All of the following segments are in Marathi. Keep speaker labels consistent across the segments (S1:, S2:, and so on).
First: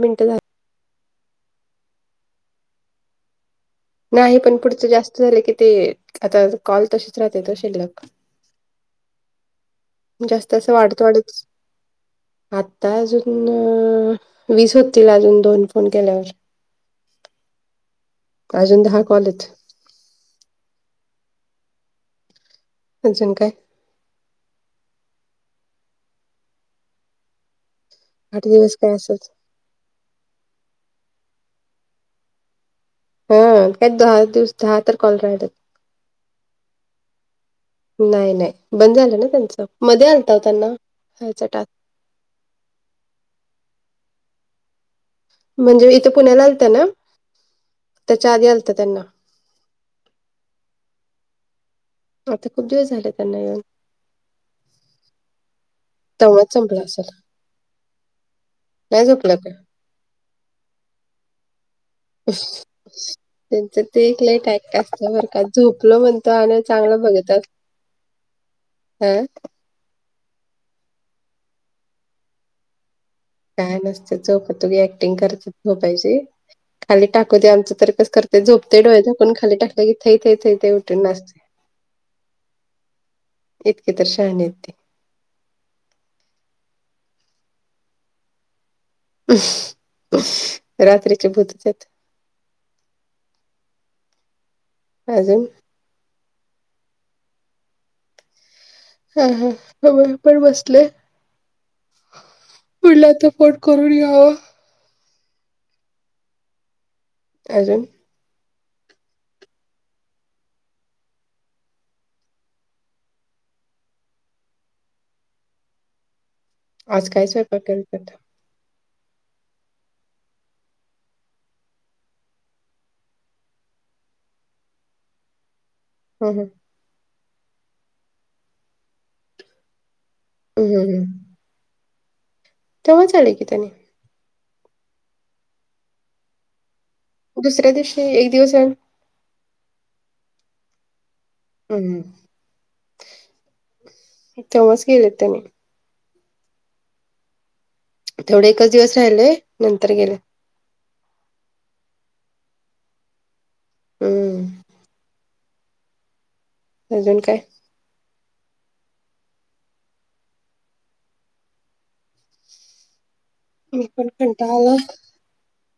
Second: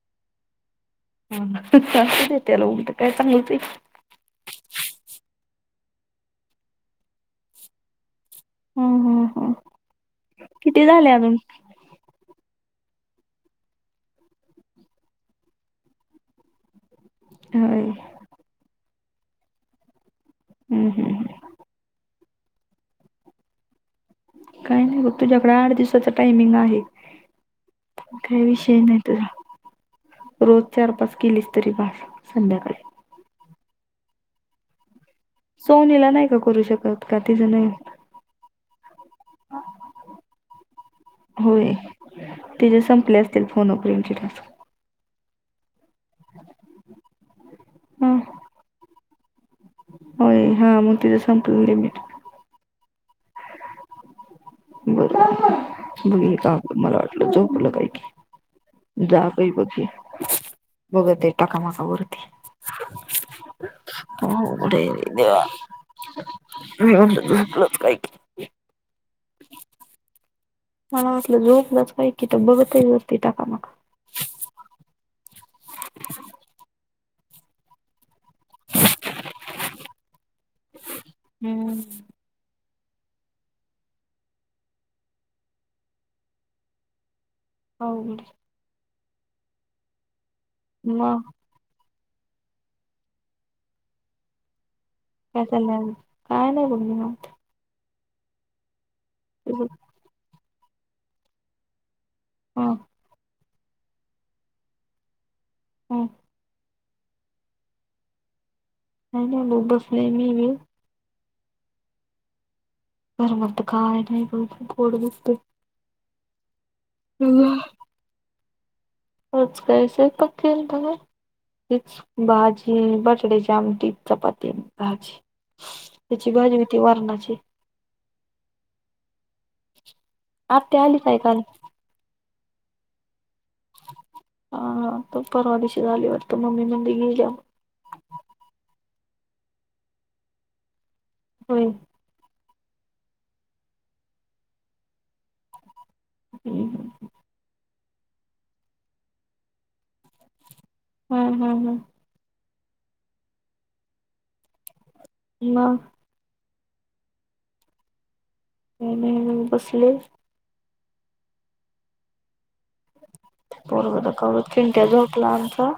S1: मिनटं झा
S2: हा त्याला उघ तर काय चांगलं ते
S1: नाही पण पुढचं जास्त झालं की ते आता कॉल तसेच राहते तसे ल
S2: हम्म हम्म हम्म
S1: जास्त असं
S2: किती
S1: वाढतो
S2: झाले
S1: वाढ
S2: अजून?
S1: आता अजून वीस होतील अजून दोन फोन केल्यावर
S2: होय
S1: अजून दहा कॉल हेत
S2: हम् हम
S1: अजून काय
S2: काही नाही ग तुझ्याकडे आठ दिवसाचा टायमिंग आहे.
S1: आठ
S2: काही
S1: दिवस
S2: विषय
S1: काय
S2: नाही तुझ
S1: असच
S2: रोज चार पाच केलीच तरी बास संध्याकाळी.
S1: हा काय दहा दिवस दहा तार कलरयात.
S2: सोनीला नाही का करू शकत का तिचं नाही
S1: नाही नाही बंद झालं ना त्यांचं मध्ये आलता हो त्यांना ह्याचा टाक
S2: होय ते जे संपले असतील फोनंट
S1: म्हणजे इथं पुण्याला आलतं ना
S2: हा
S1: त्याच्या आधी आलत त्यांना
S2: होय हा मग तिथं संपून म
S1: आता खूप दिवस झाले त्यांना येऊन.
S2: बरोबर बघ
S1: तेव्हाच
S2: का
S1: संपला
S2: मला
S1: असेल
S2: वाटलं जो आपलं काही की
S1: नाही
S2: जा
S1: झोपला
S2: काही
S1: काय
S2: बघी बघ ते टाका मागावर.
S1: [inaudible] त्यांच ते एक लय काय
S2: अवघड
S1: काय
S2: आहे
S1: असत
S2: रे
S1: बर का
S2: देवा
S1: झोपलो म्हणतो आणि
S2: मी
S1: चांगलं बघतात.
S2: [unintelligible]
S1: अह.
S2: मला वाटलं झोपलात काय कि तर बघतय [unintelligible]
S1: काय नुसते झोपायची ऍक्टिंग करत झोपायची खाली टाकू दे आमचं तर कस कर ते झोपते डोळे झाकून खाली टाकला की थै थै थै उठून नाचते.
S2: हम्म
S1: इतकी तर शहाणे आहेत ते.
S2: हो. मग
S1: रात्रीचे भूतच आहेत. अजून
S2: कस नाय काय नाही बोलली ना.
S1: हा हा
S2: तुझं
S1: [unintelligible] पण बसले
S2: हा
S1: पुढला तर. सपोर्ट करून घ्यावा.
S2: हम्म.
S1: अजून
S2: काय नाही बस बसले [unintelligible] [unintelligible]
S1: आज काय
S2: तुझं?
S1: स्वयंपाक करितात?
S2: आज काय स्वयंपाक केलता काय तेच भाजी, बटाट्याची आमटी, चपाती आणि भाजी.
S1: हं
S2: त्याची
S1: हं
S2: भाजी होती वरणाची.
S1: हं
S2: आत्या आली
S1: हं
S2: काय काल?
S1: तेव्हाच आली की त्यांनी.
S2: हा तो परवा दिवशी झाली वाटत मम्मी म्हणले गेल्या.
S1: दुसऱ्या दिवशी एक दिवस येऊन
S2: होय
S1: हम्म तेव्हाच गेले त्यांनी.
S2: हम्म हम्म.
S1: तेवढ एकच दिवस राहिले नंतर गेले.
S2: हम्म हम्म हम्म.
S1: हम्म.
S2: म
S1: अजून काय?
S2: काय नाय मंग बसले
S1: मी पण
S2: पोरग [unintelligible]
S1: कंटाळा आला
S2: खिंट्या झोपला आमचा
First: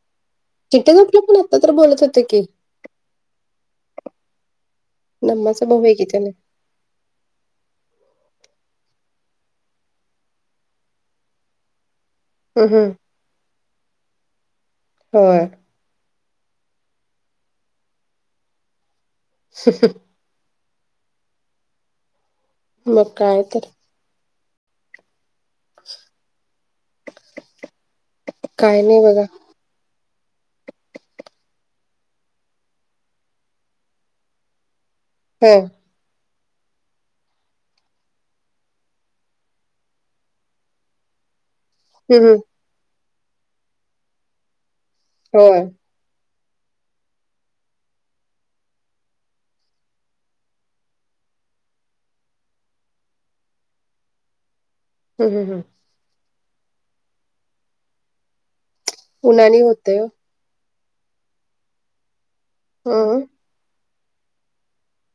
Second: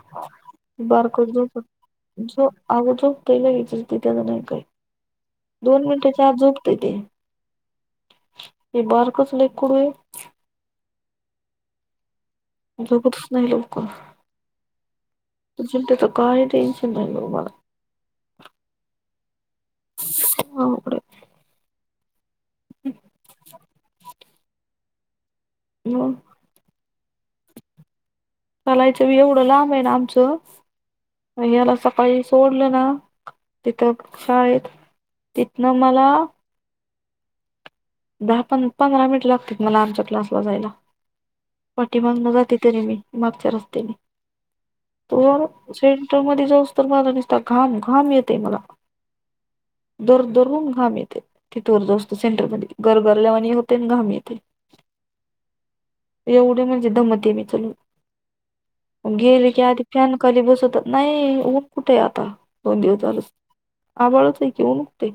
S1: चिट्टे झोपलं
S2: बारक
S1: पण आता
S2: झोप
S1: तर बोलत होत की
S2: झोप आव झोपतय [unintelligible]
S1: नम्माचा भाऊ
S2: दोन
S1: आहे की त्याला
S2: मिनिटाच्या आज झोपतेय ते. हे बारकच लय कडू आहे.
S1: हम्म हम्म
S2: झोपतच नाय लवकर.
S1: होय
S2: चिंट्याचं काही टेन्शन नाही बघ मला.
S1: ह ह.
S2: [unintelligible]
S1: मग काय तर.
S2: म
S1: काय नाही
S2: चालायचं
S1: बघा
S2: एवढं लांब आहे ना आमचं याला सकाळी सोडलं ना तिथं शाळेत
S1: ह
S2: तिथनं मला दहा प पंधरा मिनिट लागत्यात मला आमच्या क्लासला जायला पाठी
S1: हम्म
S2: मागन
S1: हम्म
S2: जाते तरी मी मागच्या रस्त्याने
S1: होय
S2: [unintelligible] तर मध्ये जाऊस तर मला निसता घाम घाम येतय मला दरदरून घाम येतेय तिथे वर जास्तो सेंटरमध्ये गरगरल्यावानी होते अन घाम येते.
S1: हम हम हम
S2: एवढे म्हणजे दमते मी चलू गेले
S1: उन्हानी
S2: की आधी
S1: होतय ओ
S2: फन खाली बसवतात नाही ऊन कुठे आता दोन दिवस झाल
S1: हम्म
S2: आवळत आहे की उनठते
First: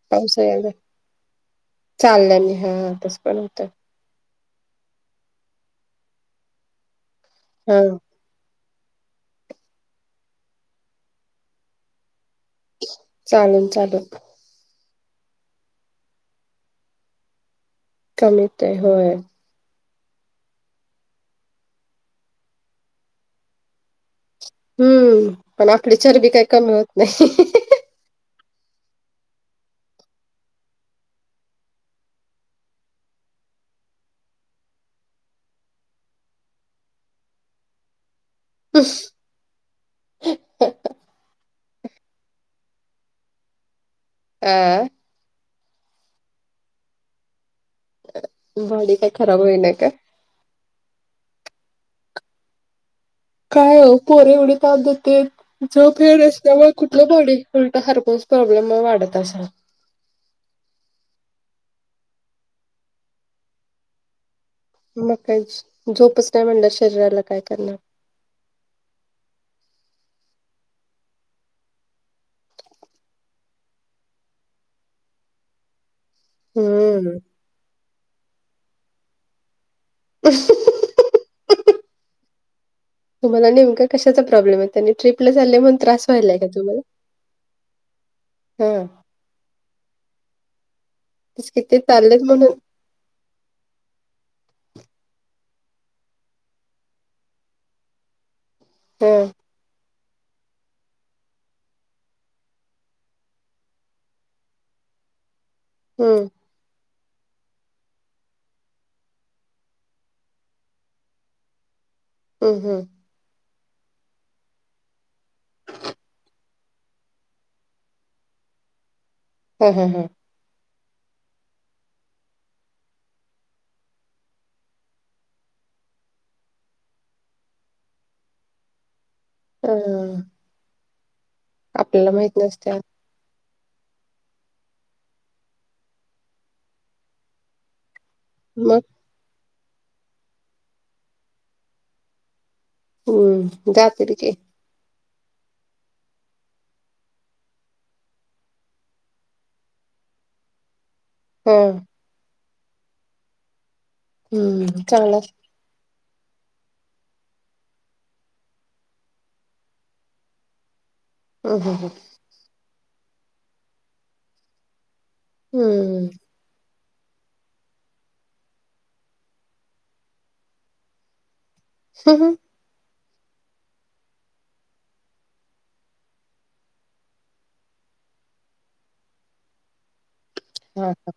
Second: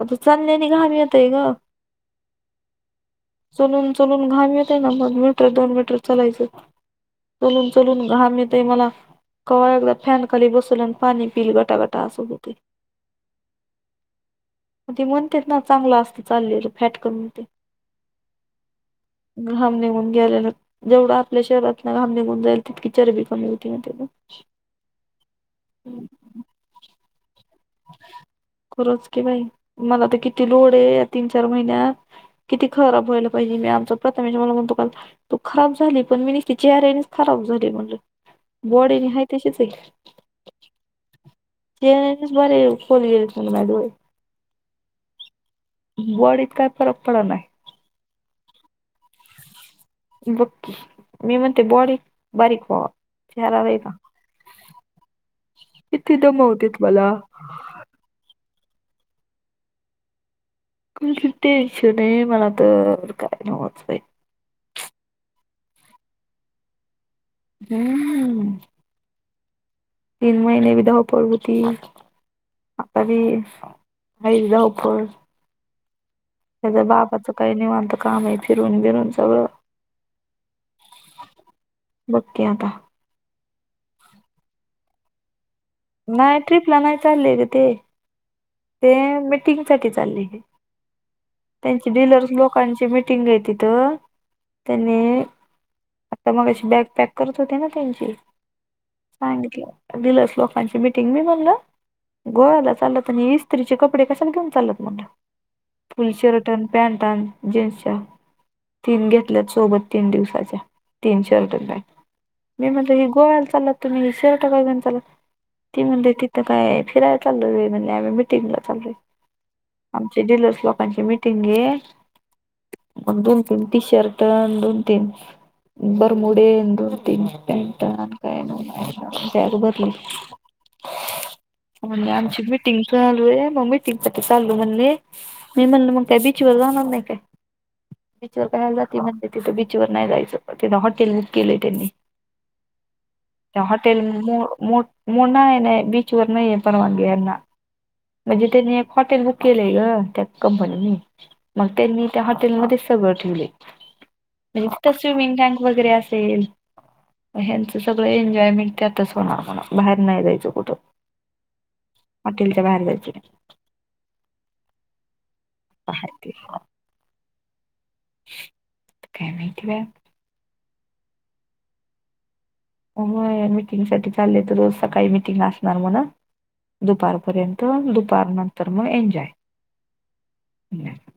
S2: आता
S1: पाऊस
S2: चालण्याने
S1: यायला
S2: घाब येतय ग
S1: चाललंय मी हा तस पण होत
S2: चलून चलून घाम येते ना मग मीटर दोन मीटर चलायचं चलून
S1: हा
S2: चलून घहा मिळेतय मला क एकदा फॅन खाली बसवल्या आणि पाणी पिल गटागटा असू होती
S1: चाल चालल
S2: ते म्हणते ना चांगला असत चाललेलं फॅट कमीते
S1: कमीत होय
S2: ग्रहम निघून गेले जेवढं आपल्या शहरात ना घाम निघून जाईल तितकी चरबी कमी होती म त्या
S1: हम्म पण आपली चरबी काही कमी होत नाही
S2: खरंच की बाई मला तर किती लोड आहे तीन चार महिन्यात किती खराब वयलं पाहिजे मी आमच प्रथमेच्या तुला तू खराब झाली पण मी न ति चेहऱ्यानेच खराब झाली म्हणलं बॉडी आहे तशीच आहे ज बर खोलीले मॅडोय
S1: हह
S2: बॉडीत काय फरक पडत नाही
S1: बॉडी काही खराब होई नाही का
S2: बक्की मी म्हणते बॉडी बारीक व्हावा चेहरा
S1: काय
S2: वेगळा
S1: पोरे एवढे ताात देते ज
S2: किती
S1: फेड असल्यामुळे
S2: दमवतेत
S1: कुठलं
S2: मला.
S1: पाडे खरकच प्रॉब्लेम वाढत असा
S2: कुण टेन्शन आहे मला तर काय नवचई
S1: मग का झोपच नाहीय म्हणल्या शरीराला काय करणार
S2: हम्म तीन महिने विधाव पड होती करी वैधवपूर त्याच्या
S1: हम्म.
S2: बाबाचं काही निवनत कामही फिरून बिरून सगळं
S1: ह
S2: बक्या का
S1: तुम्हाला नेमका कशाचा प्रॉब्लेम आहे आणि ट्रप ला झा म्हण
S2: नाही ट्रिपला नाही चाललीय का ते
S1: हम
S2: ंग चा
S1: तेच कि
S2: त्यां
S1: ते चाललेत
S2: ड
S1: म्हणून
S2: लोकां टिंगाय तथ त्याने आता मग अशी बॅग पॅक करत होते ना त्यांची
S1: हा
S2: सांगितलं दिलंस लोकांची मीटिंग मी म्हणलं गोव्याला चाललं तरस् तरीचे कपडे कशाने घेऊन चालत म्हणलं फुल
S1: हम्म
S2: शर्ट न पॅन्टा न जीन्सच्या तीन घेतल्या सोबत तीन दिवसाच्या तीन शर्ट पॅन्ट
S1: हम्म
S2: मी
S1: हम्म
S2: म्हणजे ह गोव्याला चालला तुम्ही ह शिरटा का चाला ती म्हणजे तिथ काय फिरायला चालय म्हणे आम्ही मिटिंगला चालू आहे
S1: हा हा हा.
S2: आमचे डीललर्स ची मिीटिंग घे मग दोन तीन टी शर्ट दोन तीन बर मुडी द तीन पेट काय न
S1: हा
S2: भरली म्हणजे
S1: आपल्याला माहित
S2: आमची
S1: नसत्या
S2: मीटिंग! चालू रे मग मी टकप चालू म्हणले मी म्हणल मग काय बीच वर जाणार नाही काय बीचवर कयला
S1: मग
S2: जाती म्हणते तिथं बीचवर नाही जायचं तिथं हॉटेल ग केलंय त्यांनी. ! ! !
S1: हम्म
S2: हॉटेल
S1: जातील की.
S2: [unintelligible] [inaudible] म्हणजे त्यांनी एक हॉटेल बुक केलय ग. त्या कंपनीने.
S1: हा
S2: मग त्यांनी त्या हॉटेलमध्ये सगळ ठेवलय. म्हणजे
S1: हम्म
S2: तिथ
S1: चांगला
S2: स्विमिंग टँक वगैरे असेल. ह्यांच सगळ एन्जॉयमेंट त्यातच होणार. बाहेर नाही जायच कुठ.
S1: ह ह ह
S2: हॉटेलच्या बाहेर जायच नाही.
S1: हम्म
S2: काय माहिती बया.
S1: [unintelligible]
S2: हो मिटिंगसाठी चाललेय तर रोज सकाळी मिटिंग असणार म्हण. दुपारपर्यंत. दुपार नंतर मग एन्जॉय.
S1: हा का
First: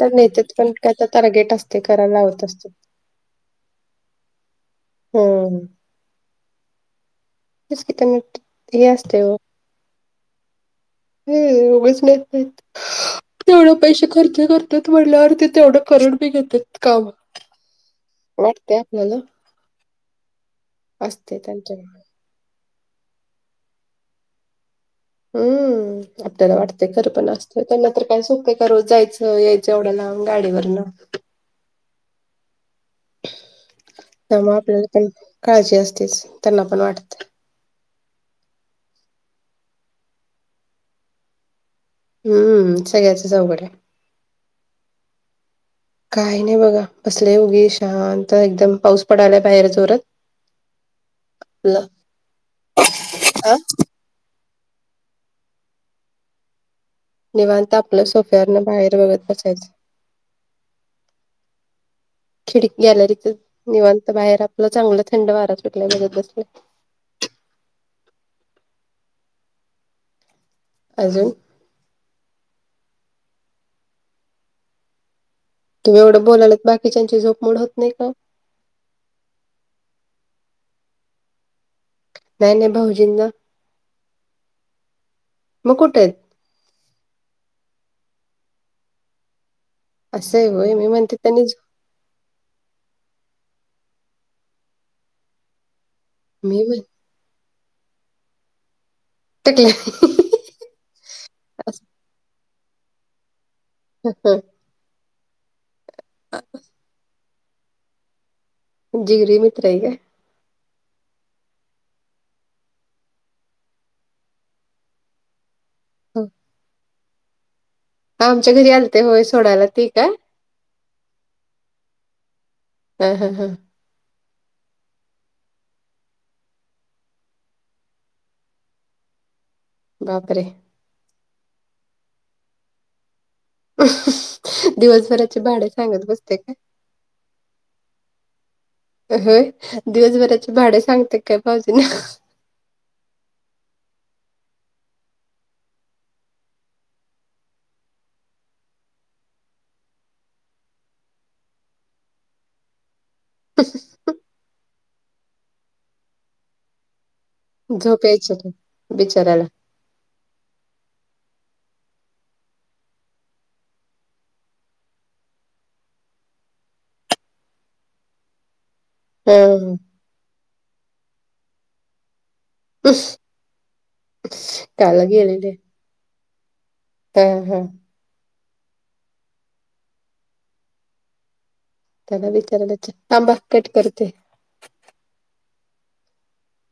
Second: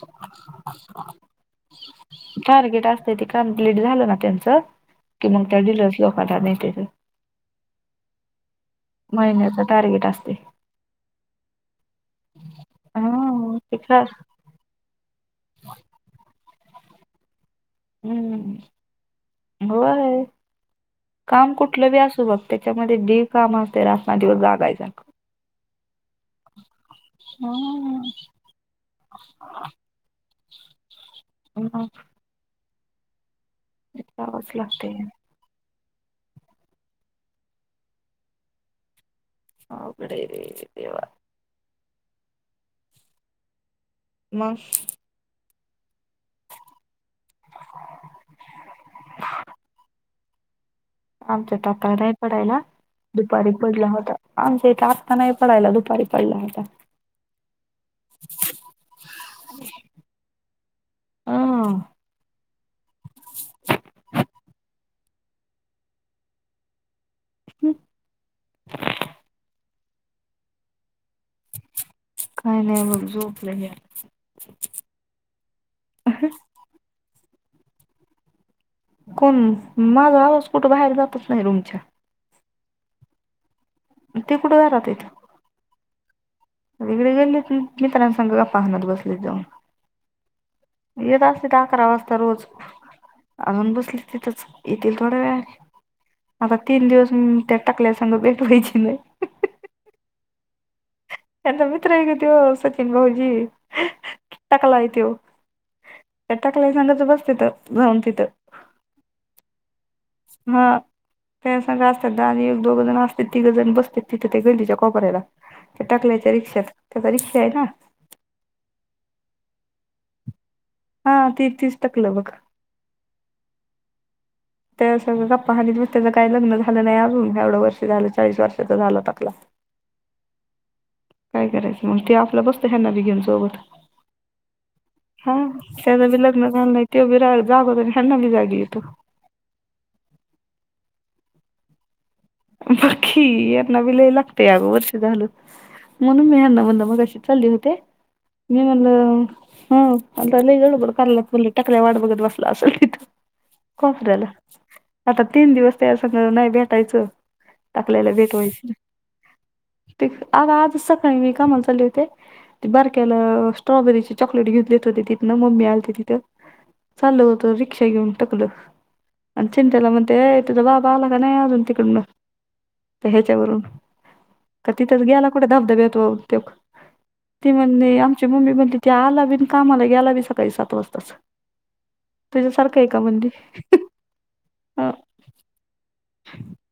S1: तर नेतेत पण काय तर टार्गेट असते करायला लावत असते
S2: टार्गेट अस ते कम्प्लीट झाल ना त्यांच, की मग त्या
S1: हम्म.
S2: डिलर्स लोकांना नेत्यात.
S1: [unintelligible]
S2: महिन्याच टार्गेट असते.
S1: हम्म उगीच नेत नाहीत.
S2: हा
S1: तेवढ
S2: तिथं
S1: पैसे खर्च कर ते तेवढ करून बी घेतात काम. वाटते आपल्याला
S2: हम्म व्हय
S1: असते
S2: काम
S1: त्यांच्या
S2: कुठल बी असू ब त्याच्यामध्ये जे काम असते रात ना दिवस जागायच.
S1: हम्म आपल्याला वाटतय खर पण असत. त्यांना तर काय सोप्प आहे का रोज जायच. यायच. एवढ्याला गाडीवरन. [inaudible]
S2: [unintelligible] जावच
S1: त्यामुळ आपल्याला
S2: लागते
S1: पण काळजी असतेच. त्यांना पण वाटत.
S2: अवघड ये रे देवा.
S1: हम्म हम्म सगळ्याच अवघड आहे.
S2: मग
S1: काही नाही बघा बसले उगी शांत एकदम. पाऊस पडाला बाहेर जोरात. [inaudible]
S2: आमच्यात आता नाही पडायला. दुपारी पडला होता. आमच्या इथे आत्ता नाही पडायला. दुपारी पडला होता.
S1: निवांत आपल सोप्यावरण बाहेर बघत बसायच.
S2: हा.
S1: खिड गॅलरीत निवांत बाहेर आपल चांगल थंड वारा सुटलाय बघत बसले.
S2: [unintelligible]
S1: अजून
S2: काही नाही मग झोपल
S1: तुम्ही एवढ बोलायलात बाकीच्यांची झोपमोड होत नाही का ओ.
S2: कोण माझा आवाज कुठ बाहेर जातच नाही रुमच्या.
S1: नाही नाही भाऊजींना.
S2: ते कुठ घरात आहेत.
S1: मग कुठे आहेत.
S2: ते तिकडं गल्लीत मित्रांसंग गप्पा हानत बसलेत जाऊन.
S1: असं आहे होय. मी म्हणते
S2: येत
S1: त्यांनी
S2: असत्यात अकरा वाजता रोज. अजून बसले तिथच. येतील थोड्या वेळाने. आता
S1: मी म्हण
S2: तीन दिवस हम त्या टकल्या संग भेट व्हायची नाही.
S1: टकल्या
S2: त्यांचा मित्र ये ग तो. सचिन भाऊजी.
S1: [unintelligible]
S2: टकलाय त्यो. त्या टकल्या संगच बसत्यात जाऊन तिथ.
S1: जीगरि मित्रय ग.
S2: हा त्याजसंग असत्यात दहा आणि एक दोघ जण असतेत तीघ जण बसतेत तिथं ते गल्लीच्या कोपऱ्याला त्या टकल्याच्या रिक्षात त्याका रिक्षाय ना
S1: आमच्या घरी आलते होय सोडायला ते काय?
S2: हा ती तीच टकलं बघ.
S1: हा हा हा
S2: त्याजा संग गप्पा हानित बसत्यात त्याज काय लग्न झालं नाही अजून एवढं वर्ष झालं चाळीस वर्षाचा झाला टकला
S1: बापरे
S2: काय करायचं मग त्यो आपलं बसतो ह्यांना बी घेऊन सोबत
S1: दिवसभराची भांड सांगत बसतय काय?
S2: ते बि रा जागवतो आन ह्यांनाबी जाग येतो.
S1: होय दिवसभराची भाड सांगतो काय भावजींना
S2: बक्की यांना बी लय लागतय अगं वर्ष झालं म्हणून मी ह्यांना म्हनल मघाशी चाल्ले होते मी म्हणलं हम् आता लय गळबड करलात म्हणल टकल्या वाट बघत बसला असल तिथं
S1: भाऊजींना?
S2: कोपऱ्याला आता तीन दिवस त्या संगं नाही भेटायचं
S1: झोप
S2: टाकल्याला
S1: यायची नाही बिचाऱ्याला
S2: तेक आग आजच सकाळी मी कामाला चाल्ले होते ती बारक्याला स्ट्रॉबेरीची चॉकलेट घेउन् देत होते तिथनं मम्मी आलती तिथं चाललं होतं रिक्षा घेऊन टकलं
S1: ह
S2: अन् चिंंट्याला म्हणत अय तुझा बाबा आला का नाही अजून तिकडनं
S1: ह
S2: त्या ह्याज्यावरून का तिथंच
S1: काला
S2: गेला कुठ
S1: गेलेले
S2: धबधब्यात वाहून त्यो
S1: हा
S2: ती
S1: हा
S2: म्हणली आमची मम्मी म्हणली ती आलाबी अन् कामाला गेला बी सकाळी सात वाजताच
S1: त्याला विचारायला
S2: तुझ्यासारखंय का म्हणंली
S1: थांबा कट करते.
S2: अ [inaudible]